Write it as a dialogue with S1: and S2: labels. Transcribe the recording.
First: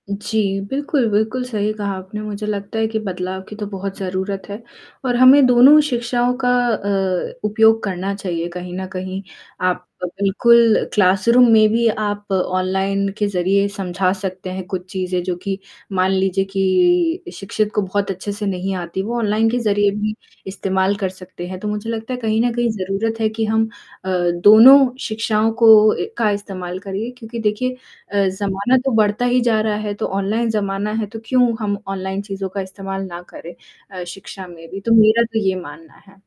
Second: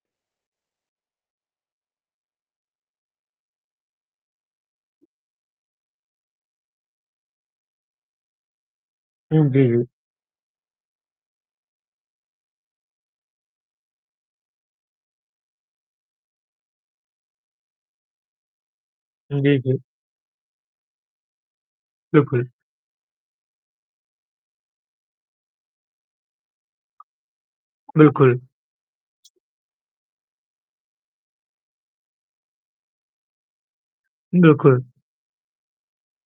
S1: जी, बिल्कुल, बिल्कुल, सही कहा आपने। मुझे लगता है कि बदलाव की तो बहुत ज़रूरत है, और हमें दोनों ही शिक्षाओं का अ, उपयोग करना चाहिए कहीं न कहीं।
S2: हुँ, जी, जी।
S1: आप बिल्कुल क्लासरूम में भी आप ऑनलाइन के ज़रिए समझा सकते हैं कुछ चीज़ें जो कि मान लीजिए कि शिक्षित को बहुत अच्छे से नहीं आती, वो ऑनलाइन
S2: जी,
S1: के
S2: जी।
S1: ज़रिए भी इस्तेमाल कर सकते हैं। तो मुझे लगता है, कहीं
S2: बिल्कुल।
S1: न कहीं, ज़रूरत है कि हम अ, दोनों शिक्षाओं को ए का इस्तेमाल करें, क्योंकि देखिए अ,
S2: बिल्कुल।
S1: ज़माना तो बढ़ता ही जा रहा है। तो ऑनलाइन ज़माना है, तो क्यों हम ऑनलाइन चीज़ों का इस्तेमाल ना करें अ, शिक्षा में भी?
S2: बिल्कुल।
S1: तो मेरा तो ये मानना है।